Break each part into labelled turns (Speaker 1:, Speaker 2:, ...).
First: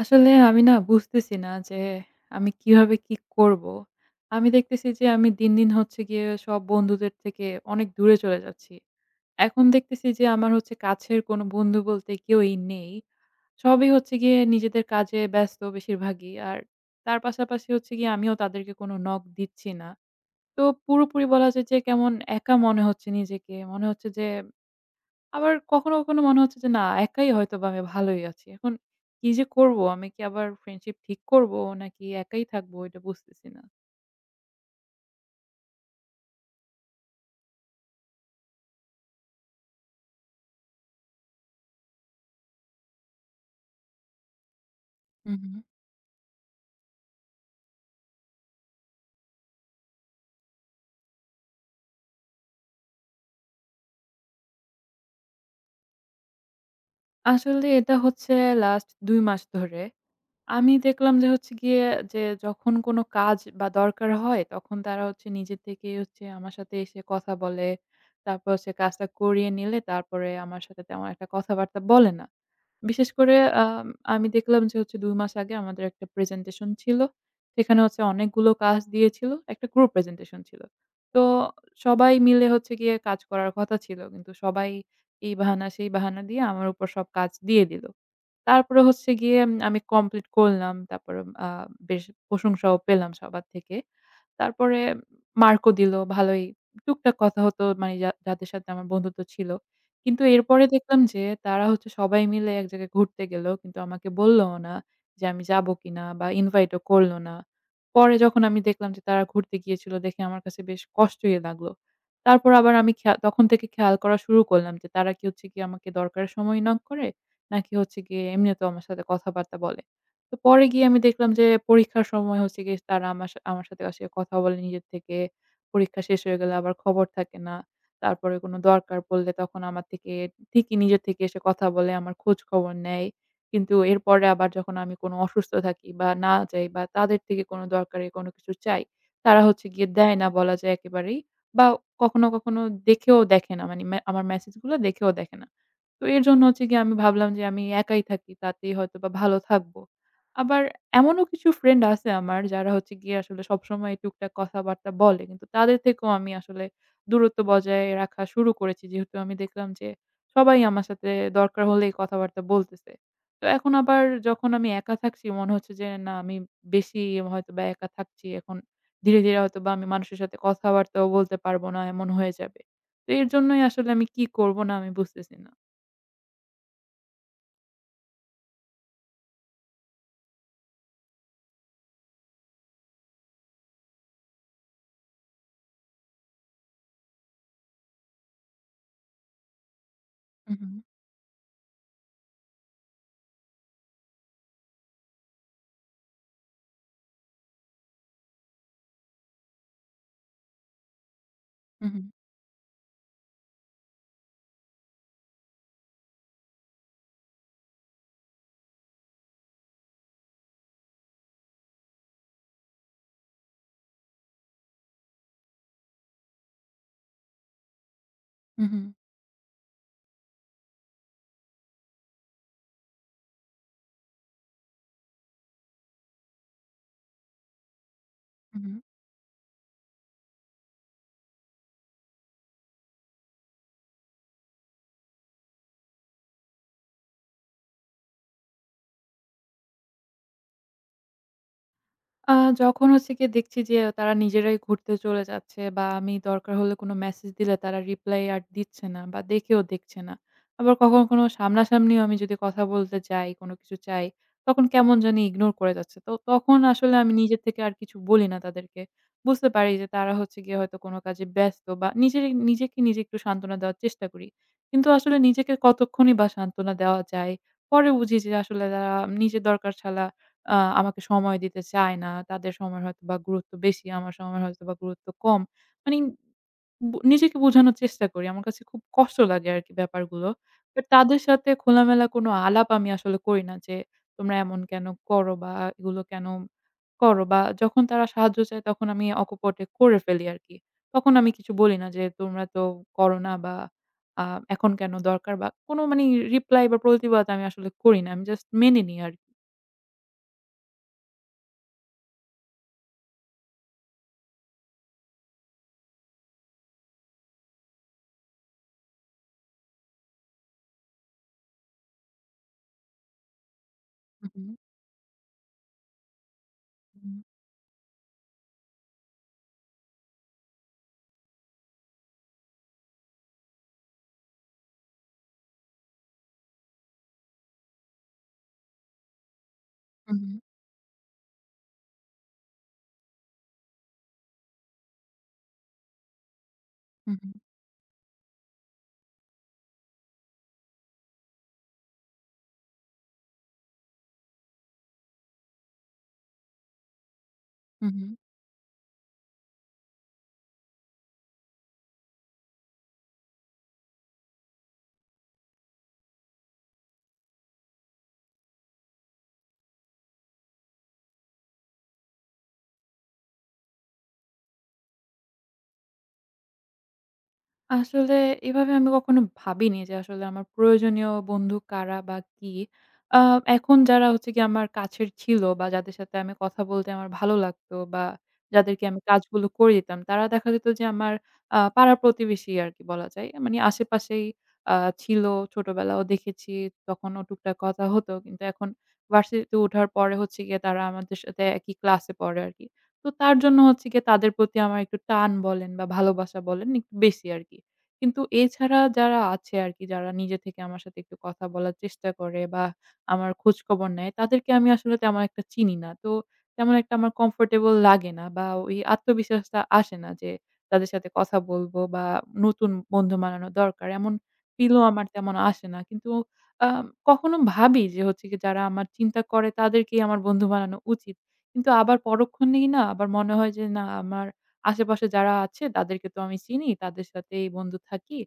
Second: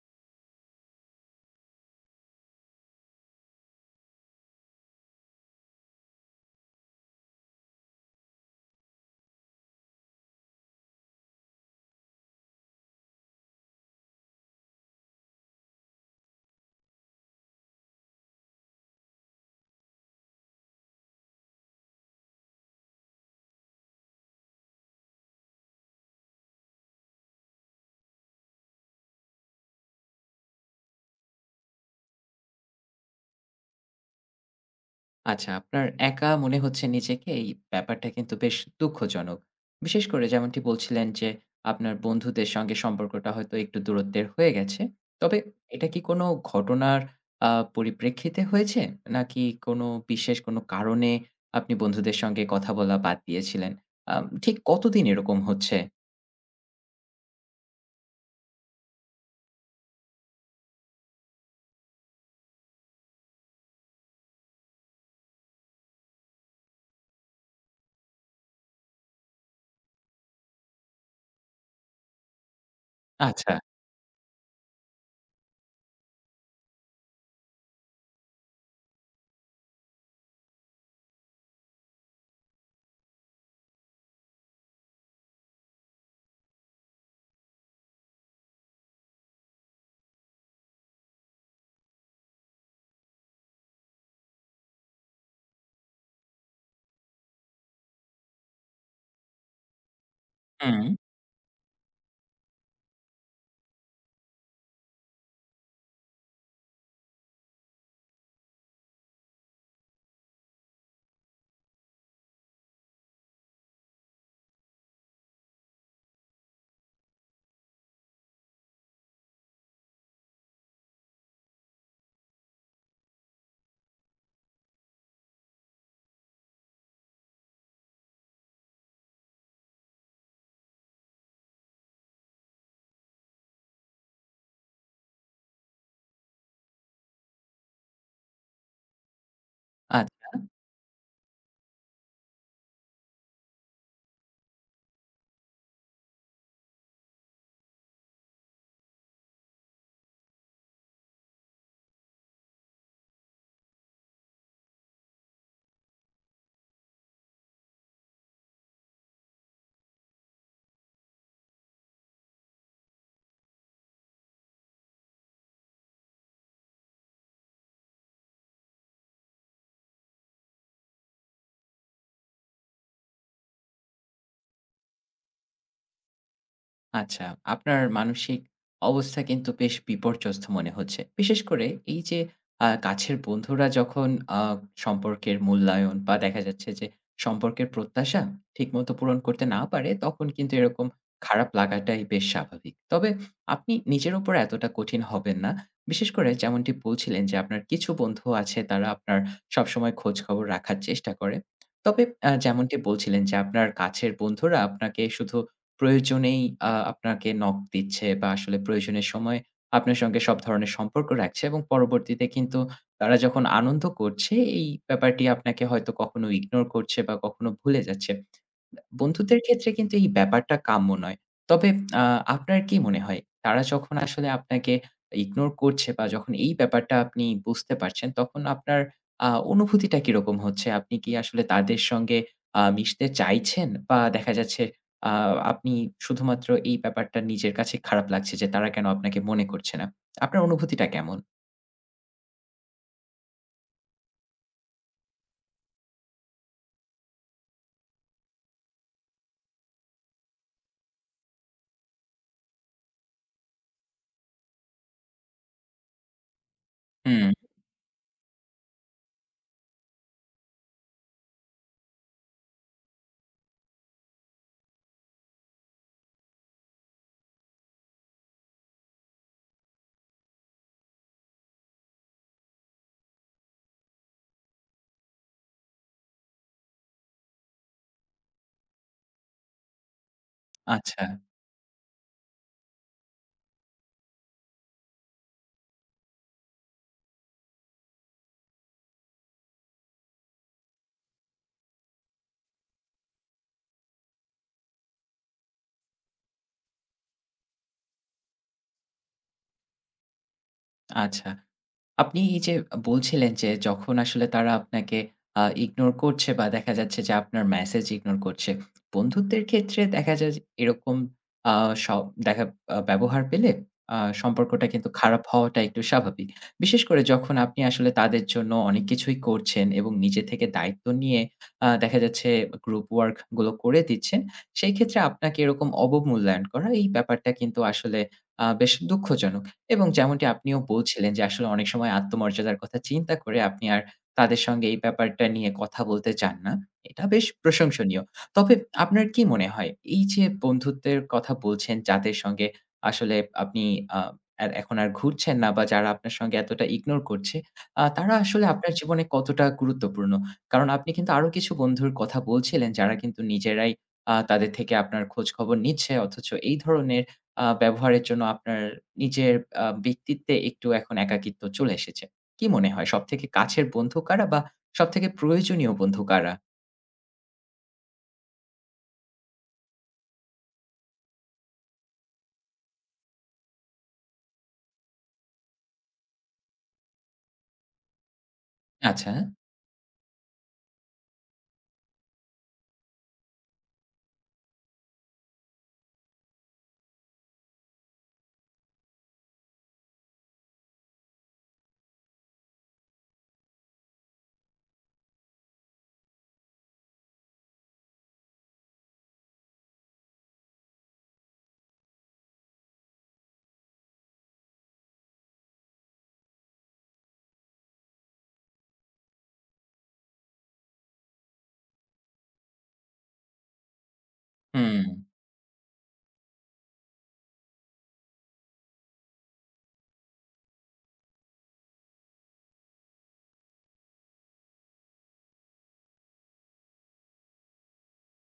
Speaker 1: আসলে আমি বুঝতেছি না যে আমি কিভাবে কি করব? আমি দেখতেছি যে আমি দিন, দিন হচ্ছে গিয়ে সব বন্ধুদের থেকে অনেক দূরে চলে যাচ্ছি। এখন দেখতেছি যে আমার হচ্ছে কাছের কোনো বন্ধু বলতে কেউই নেই। সবই হচ্ছে গিয়ে নিজেদের কাজে ব্যস্ত বেশিরভাগই। আর তার পাশাপাশি হচ্ছে গিয়ে আমিও তাদেরকে কোনো নক দিচ্ছি না। তো পুরোপুরি বলা যায় যে কেমন একা মনে হচ্ছে নিজেকে। মনে হচ্ছে যে আবার কখনো, কখনো মনে হচ্ছে যে না একাই হয়তোবা আমি ভালোই আছি। এখন কি যে করব? আমি কি আবার ফ্রেন্ডশিপ ঠিক করব নাকি একাই থাকবো এটা বুঝতেছি না।
Speaker 2: আচ্ছা, আপনার একা মনে হচ্ছে নিজেকে, এই ব্যাপারটা কিন্তু বেশ দুঃখজনক। বিশেষ করে যেমনটি বলছিলেন যে, আপনার বন্ধুদের সঙ্গে সম্পর্কটা হয়তো একটু দূরত্বের হয়ে গেছে।
Speaker 1: হু,
Speaker 2: তবে
Speaker 1: হু।
Speaker 2: এটা কি কোনো ঘটনার আ পরিপ্রেক্ষিতে হয়েছে? নাকি কোনো বিশেষ কোনো কারণে আপনি বন্ধুদের সঙ্গে কথা বলা বাদ দিয়েছিলেন? ঠিক কতদিন এরকম হচ্ছে?
Speaker 1: আসলে এটা হচ্ছে লাস্ট ২ মাস ধরে। আমি দেখলাম যে হচ্ছে গিয়ে যে যখন কোনো কাজ বা দরকার হয় তখন তারা হচ্ছে নিজে থেকেই হচ্ছে আমার সাথে এসে কথা বলে। তারপর হচ্ছে কাজটা করিয়ে নিলে তারপরে আমার সাথে তেমন একটা কথাবার্তা বলে না। বিশেষ করে
Speaker 2: আচ্ছা।
Speaker 1: আম আমি দেখলাম যে হচ্ছে ২ মাস আগে আমাদের একটা প্রেজেন্টেশন ছিল। সেখানে হচ্ছে অনেকগুলো কাজ দিয়েছিল। একটা গ্রুপ প্রেজেন্টেশন ছিল। তো সবাই মিলে হচ্ছে গিয়ে কাজ করার কথা ছিল। কিন্তু সবাই এই বাহানা সেই বাহানা দিয়ে আমার উপর সব কাজ দিয়ে দিল। তারপরে হচ্ছে গিয়ে আমি কমপ্লিট করলাম। তারপরে আ বেশ প্রশংসাও পেলাম সবার থেকে। তারপরে মার্কও দিল ভালোই। টুকটাক কথা হতো মানে যা যাদের সাথে আমার বন্ধুত্ব ছিল। কিন্তু এরপরে
Speaker 2: হুম,
Speaker 1: দেখলাম যে তারা হচ্ছে সবাই মিলে এক জায়গায় ঘুরতে গেল। কিন্তু আমাকে বললও না যে আমি যাবো কিনা বা ইনভাইট ও করল না। পরে যখন আমি দেখলাম যে তারা ঘুরতে গিয়েছিল দেখে আমার কাছে বেশ কষ্টই লাগলো। তারপর আবার আমি খেয়া তখন থেকে খেয়াল করা শুরু করলাম যে তারা কি হচ্ছে গিয়ে আমাকে দরকারের সময় নক করে? নাকি হচ্ছে গিয়ে এমনিতেও আমার সাথে কথাবার্তা বলে। তো পরে গিয়ে আমি দেখলাম যে পরীক্ষার সময় হচ্ছে গিয়ে তারা আমার সাথে আসলে কথা বলে নিজের থেকে। পরীক্ষা শেষ হয়ে গেলে আবার খবর থাকে না। তারপরে কোনো দরকার পড়লে তখন আমার থেকে ঠিকই নিজে থেকে এসে কথা বলে আমার খোঁজ খবর নেয়। কিন্তু এরপরে আবার যখন আমি কোনো অসুস্থ থাকি বা না যাই বা তাদের থেকে কোনো দরকারে কোনো কিছু চাই, তারা হচ্ছে গিয়ে দেয় না
Speaker 2: আচ্ছা।
Speaker 1: বলা যায় একেবারেই। বা কখনো, কখনো দেখেও দেখে না। মানে আমার মেসেজগুলো দেখেও দেখে না। তো এর জন্য হচ্ছে গিয়ে আমি ভাবলাম যে আমি একাই থাকি তাতেই হয়তোবা ভালো থাকবো। আবার এমনও কিছু ফ্রেন্ড আছে আমার যারা হচ্ছে গিয়ে আসলে সবসময় টুকটাক কথাবার্তা বলে। কিন্তু তাদের থেকেও আমি আসলে দূরত্ব বজায় রাখা শুরু করেছি। যেহেতু আমি দেখলাম যে সবাই আমার সাথে দরকার হলেই কথাবার্তা বলতেছে। তো এখন আবার যখন আমি একা থাকছি মনে হচ্ছে যে না আমি বেশি হয়তোবা একা থাকছি। এখন ধীরে, ধীরে হয়তোবা আমি মানুষের সাথে কথাবার্তাও বলতে পারবো না এমন হয়ে যাবে। তো এর জন্যই আসলে আমি কি করব না আমি বুঝতেছি না।
Speaker 2: আচ্ছা, আপনার মানসিক অবস্থা কিন্তু বেশ বিপর্যস্ত মনে হচ্ছে। বিশেষ করে এই যে কাছের বন্ধুরা যখন আ সম্পর্কের মূল্যায়ন বা দেখা যাচ্ছে যে সম্পর্কের প্রত্যাশা ঠিকমতো পূরণ করতে না পারে, তখন কিন্তু
Speaker 1: Mhm.
Speaker 2: এরকম খারাপ লাগাটাই বেশ স্বাভাবিক। তবে আপনি নিজের উপর এতটা কঠিন হবেন না। বিশেষ করে যেমনটি বলছিলেন যে আপনার কিছু বন্ধু আছে তারা আপনার সবসময় খোঁজখবর রাখার চেষ্টা করে। তবে
Speaker 1: Mhm.
Speaker 2: যেমনটি বলছিলেন যে আপনার কাছের বন্ধুরা আপনাকে শুধু প্রয়োজনেই আপনাকে নক দিচ্ছে বা আসলে প্রয়োজনের সময় আপনার সঙ্গে সব ধরনের সম্পর্ক রাখছে এবং পরবর্তীতে কিন্তু তারা যখন আনন্দ করছে, এই ব্যাপারটি আপনাকে হয়তো কখনো ইগনোর করছে বা কখনো ভুলে যাচ্ছে।
Speaker 1: Mhm.
Speaker 2: বন্ধুদের ক্ষেত্রে কিন্তু এই ব্যাপারটা কাম্য নয়। তবে আ আপনার কি মনে হয় তারা যখন আসলে আপনাকে ইগনোর করছে বা যখন এই ব্যাপারটা আপনি বুঝতে পারছেন তখন আপনার
Speaker 1: Mhm.
Speaker 2: আ অনুভূতিটা কিরকম হচ্ছে? আপনি কি আসলে তাদের সঙ্গে মিশতে চাইছেন? বা দেখা যাচ্ছে আ আপনি শুধুমাত্র এই ব্যাপারটা নিজের কাছে খারাপ লাগছে যে তারা কেন আপনাকে মনে করছে না? আপনার অনুভূতিটা কেমন?
Speaker 1: আ যখন হচ্ছে গিয়ে দেখছি যে তারা নিজেরাই ঘুরতে চলে যাচ্ছে বা আমি দরকার হলে কোনো মেসেজ দিলে তারা রিপ্লাই আর দিচ্ছে না বা দেখেও দেখছে না। আবার কখনো, কখনো সামনাসামনিও আমি যদি কথা বলতে যাই, কোনো কিছু চাই, তখন কেমন জানি ইগনোর করে যাচ্ছে। তো তখন আসলে আমি
Speaker 2: হুম,
Speaker 1: নিজে থেকে আর কিছু বলি না তাদেরকে। বুঝতে পারি যে তারা হচ্ছে গিয়ে হয়তো কোনো কাজে ব্যস্ত বা নিজেকে নিজে একটু সান্ত্বনা দেওয়ার চেষ্টা করি। কিন্তু আসলে নিজেকে কতক্ষণই বা সান্ত্বনা দেওয়া যায়। পরে বুঝি যে আসলে তারা নিজের দরকার ছাড়া আ আমাকে সময় দিতে চায় না। তাদের সময়ের হয়তোবা গুরুত্ব বেশি, আমার সময়ের হয়তোবা গুরুত্ব কম। মানে নিজেকে বোঝানোর চেষ্টা করি। আমার কাছে খুব কষ্ট লাগে আরকি ব্যাপারগুলো। বাট
Speaker 2: আচ্ছা,
Speaker 1: তাদের সাথে খোলামেলা কোনো আলাপ আমি আসলে করি না যে, "তোমরা এমন কেন করো?" বা "এগুলো কেন করো?" বা যখন তারা সাহায্য চায় তখন আমি অকপটে করে ফেলি আরকি। তখন আমি কিছু বলি না যে, "তোমরা তো করো না" বা আ "এখন কেন দরকার?" বা কোনো মানে রিপ্লাই বা প্রতিবাদ আমি আসলে করি না। আমি জাস্ট মেনে নিই আরকি।
Speaker 2: আচ্ছা। আপনি এই যে বলছিলেন যে যখন আসলে তারা আপনাকে ইগনোর করছে বা দেখা যাচ্ছে যে আপনার মেসেজ ইগনোর করছে। বন্ধুত্বের ক্ষেত্রে দেখা যায় যে এরকম আ স দেখা আ ব্যবহার পেলে আ
Speaker 1: হু, হু।
Speaker 2: সম্পর্কটা কিন্তু খারাপ হওয়াটা একটু স্বাভাবিক। বিশেষ করে যখন আপনি আসলে তাদের জন্য অনেক কিছুই করছেন এবং নিজে থেকে দায়িত্ব নিয়ে দেখা যাচ্ছে গ্রুপ ওয়ার্ক গুলো করে দিচ্ছেন। সেই ক্ষেত্রে আপনাকে এরকম অবমূল্যায়ন করা এই ব্যাপারটা কিন্তু আসলে বেশ দুঃখজনক। এবং
Speaker 1: হু,
Speaker 2: যেমনটি
Speaker 1: হু,
Speaker 2: আপনিও বলছিলেন যে আসলে অনেক সময় আত্মমর্যাদার কথা চিন্তা করে আপনি আর তাদের সঙ্গে এই ব্যাপারটা নিয়ে কথা বলতে চান না। এটা
Speaker 1: হু,
Speaker 2: বেশ
Speaker 1: হু,
Speaker 2: প্রশংসনীয়। তবে আপনার কি মনে হয় এই যে বন্ধুত্বের কথা বলছেন যাদের সঙ্গে আসলে আপনি আ আর এখন আর ঘুরছেন না বা যারা আপনার সঙ্গে এতটা ইগনোর করছে,
Speaker 1: হু, হু।
Speaker 2: তারা আসলে আপনার জীবনে কতটা গুরুত্বপূর্ণ? কারণ আপনি কিন্তু আরো কিছু বন্ধুর কথা বলছিলেন যারা কিন্তু নিজেরাই তাদের থেকে আপনার খোঁজখবর নিচ্ছে অথচ এই ধরনের ব্যবহারের জন্য আপনার নিজের ব্যক্তিত্বে একটু এখন একাকিত্ব চলে এসেছে। কি মনে হয় সবথেকে কাছের বন্ধু কারা বা সবথেকে প্রয়োজনীয় বন্ধু কারা?
Speaker 1: আসলে এভাবে আমি কখনো ভাবিনি যে আসলে আমার প্রয়োজনীয় বন্ধু কারা বা কি। আ এখন যারা হচ্ছে গিয়ে আমার কাছের ছিল বা যাদের সাথে আমি কথা বলতে আমার ভালো লাগতো বা যাদেরকে আমি
Speaker 2: আচ্ছা,
Speaker 1: কাজগুলো করে দিতাম, তারা দেখা যেত যে আমার পাড়া-প্রতিবেশী আরকি বলা যায়। মানে আশেপাশেই আ ছিল, ছোটবেলাও দেখেছি, তখনও টুকটাক কথা হতো। কিন্তু এখন ভার্সিটিতে ওঠার পরে হচ্ছে গিয়ে তারা আমাদের সাথে একই ক্লাসে পড়ে আরকি। তো তার জন্য হচ্ছে গিয়ে তাদের প্রতি আমার একটু টান বলেন বা ভালোবাসা বলেন একটু বেশি আরকি। কিন্তু এছাড়া যারা আছে আরকি যারা নিজে থেকে আমার সাথে একটু কথা বলার চেষ্টা করে বা আমার খোঁজখবর নেয়, তাদেরকে আমি আসলে তেমন একটা চিনি না। তো তেমন একটা আমার কমফোর্টেবল লাগে না বা ওই আত্মবিশ্বাসটা আসে না যে তাদের সাথে কথা বলবো বা নতুন বন্ধু বানানো দরকার। এমন
Speaker 2: হুম।
Speaker 1: ফিলও আমার তেমন আসে না। কিন্তু আ কখনো ভাবি যে হচ্ছে গিয়ে যারা আমার চিন্তা করে তাদেরকেই আমার বন্ধু বানানো উচিত। কিন্তু আবার পরক্ষণেই না আবার মনে হয় যে না আমার আশেপাশে যারা আছে তাদেরকে তো আমি চিনি, তাদের সাথেই বন্ধু থাকি।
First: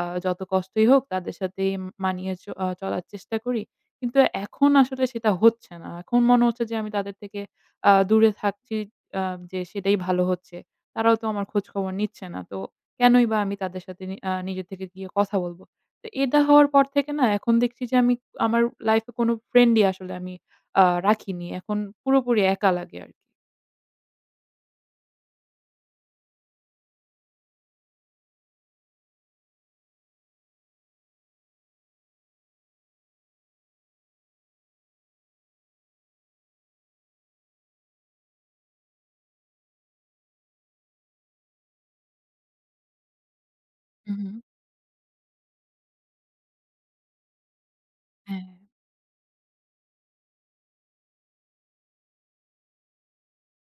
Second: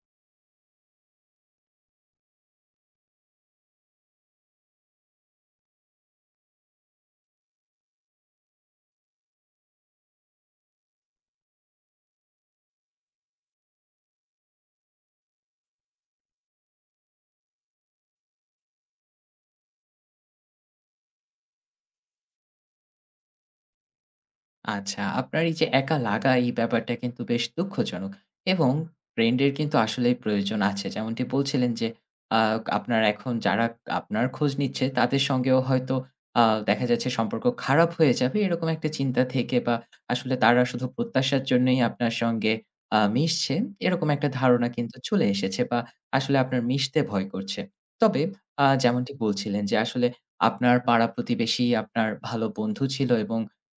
Speaker 1: যত কষ্টই হোক তাদের সাথেই মানিয়ে চ আ চলার চেষ্টা করি। কিন্তু এখন আসলে সেটা হচ্ছে না। এখন মনে হচ্ছে যে আমি তাদের থেকে দূরে থাকছি আ যে সেটাই ভালো হচ্ছে। তারাও তো আমার খোঁজখবর নিচ্ছে না। তো কেনই বা আমি তাদের সাথে নি আ নিজে থেকে গিয়ে কথা বলব? তো এটা হওয়ার পর থেকে না এখন দেখছি যে আমার লাইফে কোনো ফ্রেন্ডই আসলে আমি রাখিনি। এখন পুরোপুরি একা লাগে আরকি।
Speaker 2: আচ্ছা, আপনার এই যে একা লাগা এই ব্যাপারটা কিন্তু বেশ দুঃখজনক এবং ফ্রেন্ডের কিন্তু আসলেই প্রয়োজন আছে। যেমনটি বলছিলেন যে আ আপনার এখন যারা আপনার খোঁজ নিচ্ছে তাদের সঙ্গেও হয়তো আ দেখা যাচ্ছে সম্পর্ক খারাপ হয়ে যাবে এরকম একটা চিন্তা থেকে বা আসলে তারা শুধু প্রত্যাশার জন্যই আপনার সঙ্গে মিশছে এরকম
Speaker 1: হুম,
Speaker 2: একটা
Speaker 1: হুম।
Speaker 2: ধারণা কিন্তু চলে এসেছে বা আসলে আপনার মিশতে ভয় করছে। তবে
Speaker 1: হ্যাঁ।
Speaker 2: যেমনটি বলছিলেন যে আসলে আপনার পাড়া-প্রতিবেশী আপনার ভালো বন্ধু ছিল এবং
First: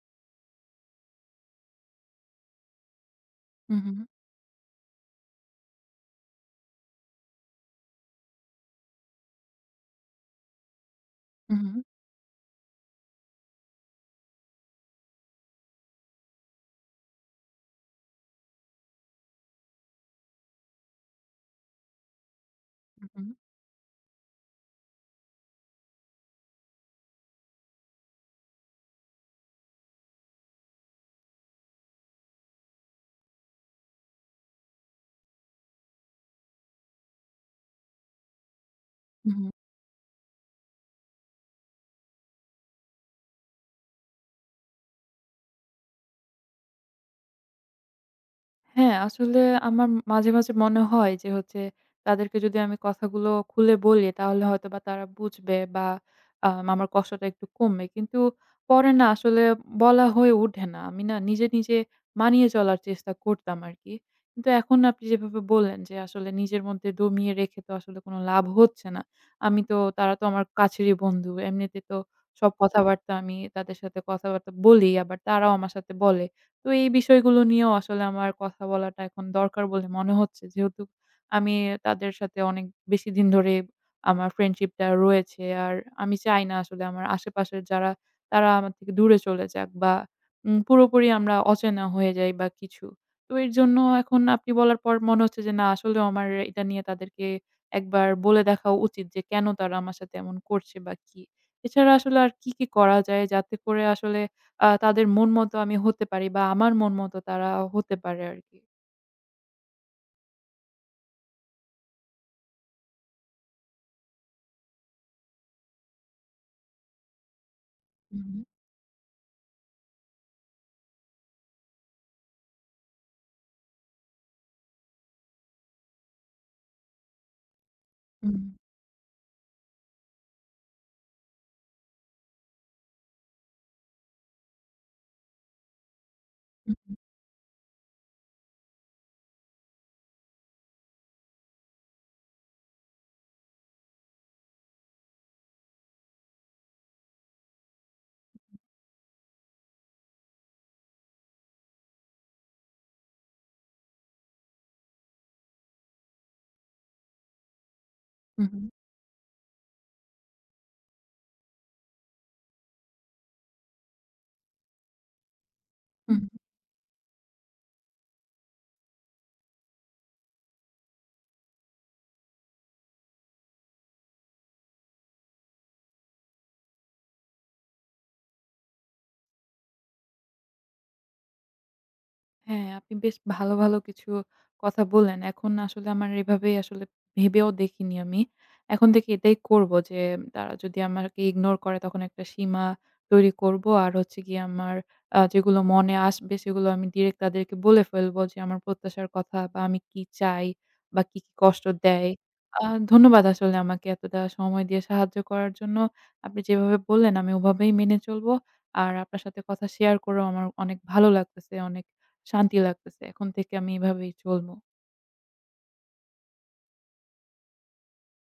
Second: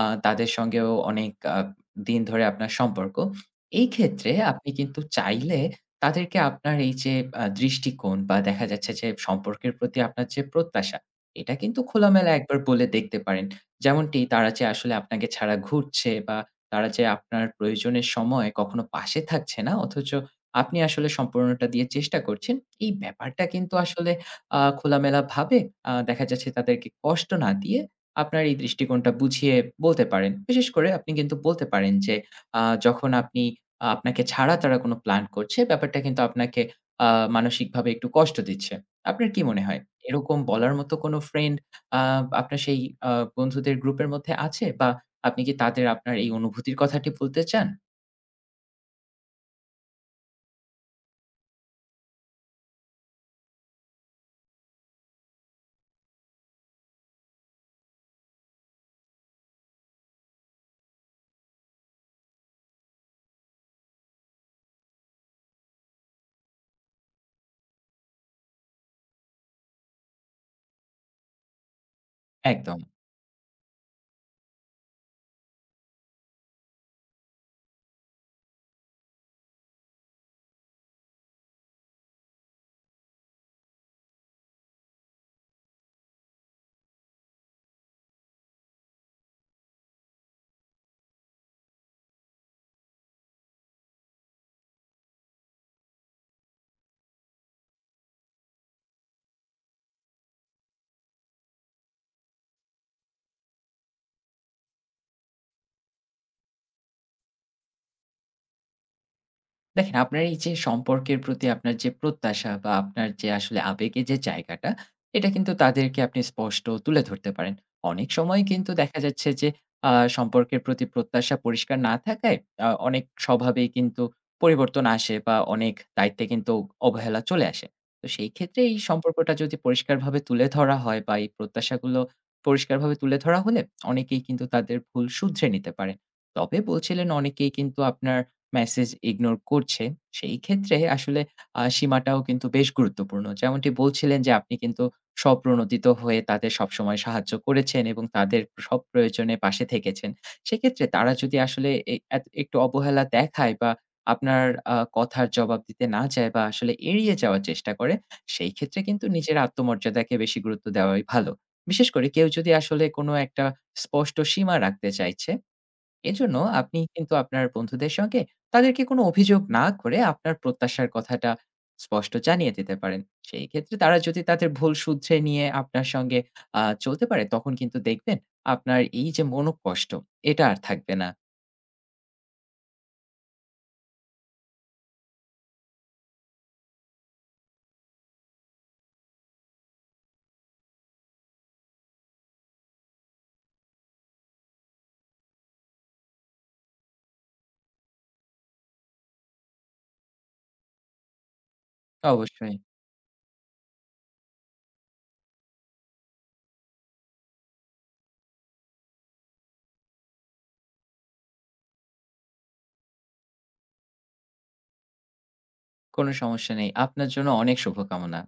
Speaker 2: তাদের সঙ্গেও অনেক দিন ধরে আপনার সম্পর্ক।
Speaker 1: হুম,
Speaker 2: এই
Speaker 1: হুম,
Speaker 2: ক্ষেত্রে আপনি কিন্তু চাইলে তাদেরকে আপনার এই যে দৃষ্টিকোণ বা দেখা যাচ্ছে যে সম্পর্কের প্রতি আপনার যে প্রত্যাশা, এটা
Speaker 1: হুম,
Speaker 2: কিন্তু
Speaker 1: হুম।
Speaker 2: খোলামেলা হুম। একবার বলে দেখতে পারেন। যেমনটি তারা যে আসলে আপনাকে ছাড়া ঘুরছে বা তারা যে আপনার প্রয়োজনের সময় কখনো পাশে থাকছে না, অথচ আপনি আসলে সম্পূর্ণটা দিয়ে চেষ্টা করছেন। এই
Speaker 1: হুম,
Speaker 2: ব্যাপারটা কিন্তু আসলে খোলামেলাভাবে দেখা যাচ্ছে তাদেরকে কষ্ট না দিয়ে আপনার এই দৃষ্টিকোণটা বুঝিয়ে বলতে পারেন। বিশেষ করে আপনি কিন্তু বলতে পারেন যে, আ যখন আপনি আপনাকে ছাড়া তারা কোনো প্ল্যান করছে, ব্যাপারটা কিন্তু আপনাকে আ মানসিকভাবে একটু কষ্ট দিচ্ছে। আপনার কি
Speaker 1: হুম।
Speaker 2: মনে হয়? এরকম বলার মতো কোনো ফ্রেন্ড আ আপনার সেই আ বন্ধুদের গ্রুপের মধ্যে আছে? বা আপনি কি তাদের আপনার এই অনুভূতির কথাটি বলতে চান?
Speaker 1: হ্যাঁ, আসলে আমার মাঝে, মাঝে মনে হয় যে হচ্ছে তাদেরকে যদি আমি কথাগুলো খুলে বলি তাহলে হয়তোবা তারা বুঝবে বা আমার কষ্টটা একটু কমবে। কিন্তু পরে না আসলে বলা হয়ে ওঠে না। আমি নিজে, নিজে মানিয়ে চলার চেষ্টা করতাম আরকি। কিন্তু এখন আপনি যেভাবে বললেন যে আসলে নিজের মধ্যে দমিয়ে রেখে তো আসলে কোনো লাভ হচ্ছে না। আমি তো তারা তো আমার কাছেরই বন্ধু। এমনিতে তো সব
Speaker 2: একদম।
Speaker 1: কথাবার্তা আমি তাদের সাথে কথাবার্তা বলি আবার তারাও আমার সাথে বলে। তো এই বিষয়গুলো নিয়েও আসলে আমার কথা বলাটা এখন দরকার বলে মনে হচ্ছে। যেহেতু আমি তাদের সাথে অনেক বেশি দিন ধরে আমার ফ্রেন্ডশিপটা রয়েছে। আর আমি চাই না আসলে আমার আশেপাশের যারা তারা আমার থেকে দূরে চলে যাক বা পুরোপুরি আমরা অচেনা হয়ে যাই বা কিছু। তো এর জন্য এখন আপনি বলার পর মনে হচ্ছে যে না আসলেও আমার এটা নিয়ে তাদেরকে একবার বলে দেখা উচিত যে কেন তারা আমার সাথে এমন করছে বা কি। এছাড়া আসলে আর কি, কি করা যায় যাতে করে আসলে তাদের মন মতো আমি হতে পারি বা আমার মন মতো তারা হতে পারে আরকি।
Speaker 2: দেখেন, আপনার এই যে সম্পর্কের প্রতি আপনার যে প্রত্যাশা বা আপনার যে আসলে আবেগের যে জায়গাটা, এটা কিন্তু তাদেরকে আপনি স্পষ্ট তুলে ধরতে পারেন। অনেক
Speaker 1: হুম,
Speaker 2: সময় কিন্তু দেখা যাচ্ছে যে আ সম্পর্কের প্রতি প্রত্যাশা পরিষ্কার না থাকায় অনেক স্বভাবেই কিন্তু পরিবর্তন আসে বা অনেক দায়িত্বে কিন্তু অবহেলা চলে আসে। তো সেই
Speaker 1: হুম,
Speaker 2: ক্ষেত্রে এই সম্পর্কটা যদি পরিষ্কারভাবে তুলে ধরা হয় বা এই প্রত্যাশাগুলো পরিষ্কারভাবে তুলে ধরা হলে অনেকেই কিন্তু তাদের ভুল শুধরে নিতে পারেন। তবে
Speaker 1: হুম,
Speaker 2: বলছিলেন অনেকেই কিন্তু আপনার মেসেজ ইগনোর করছে, সেই ক্ষেত্রে আসলে সীমাটাও কিন্তু বেশ গুরুত্বপূর্ণ। যেমনটি বলছিলেন যে আপনি কিন্তু স্বপ্রণোদিত হয়ে তাদের সবসময় সাহায্য করেছেন এবং তাদের সব প্রয়োজনে পাশে থেকেছেন। সেক্ষেত্রে তারা যদি আসলে এত একটু অবহেলা দেখায় বা আপনার কথার জবাব দিতে না চায় বা আসলে এড়িয়ে যাওয়ার চেষ্টা করে,
Speaker 1: হুম,
Speaker 2: সেই
Speaker 1: হুম,
Speaker 2: ক্ষেত্রে কিন্তু নিজের আত্মমর্যাদাকে বেশি গুরুত্ব দেওয়াই ভালো। বিশেষ করে কেউ যদি আসলে কোনো একটা স্পষ্ট সীমা রাখতে চাইছে,
Speaker 1: হুম।
Speaker 2: এজন্য আপনি কিন্তু আপনার বন্ধুদের সঙ্গে তাদেরকে কোনো অভিযোগ না করে আপনার প্রত্যাশার কথাটা স্পষ্ট জানিয়ে দিতে পারেন। সেই ক্ষেত্রে তারা যদি তাদের ভুল শুধরে নিয়ে আপনার সঙ্গে চলতে পারে, তখন কিন্তু দেখবেন আপনার এই যে মনোকষ্ট, এটা আর থাকবে না।
Speaker 1: হ্যাঁ, আপনি বেশ ভালো, ভালো কিছু কথা বললেন। এখন আসলে আমার এভাবেই আসলে ভেবেও দেখিনি আমি। এখন থেকে এটাই করব যে তারা যদি আমাকে ইগনোর করে তখন একটা সীমা তৈরি করব। আর হচ্ছে গিয়ে আমার যেগুলো মনে আসবে সেগুলো আমি ডিরেক্ট তাদেরকে বলে ফেলব যে আমার প্রত্যাশার কথা বা আমি কি চাই বা কি, কি কষ্ট দেয়।
Speaker 2: অবশ্যই,
Speaker 1: আ ধন্যবাদ আসলে আমাকে এতটা সময় দিয়ে সাহায্য করার জন্য। আপনি যেভাবে বললেন আমি ওভাবেই মেনে চলব। আর আপনার সাথে কথা শেয়ার করেও আমার অনেক ভালো লাগতেছে। অনেক শান্তি লাগতেছে। এখন থেকে আমি এভাবেই চলবো।
Speaker 2: কোনো সমস্যা নেই। আপনার জন্য অনেক শুভকামনা।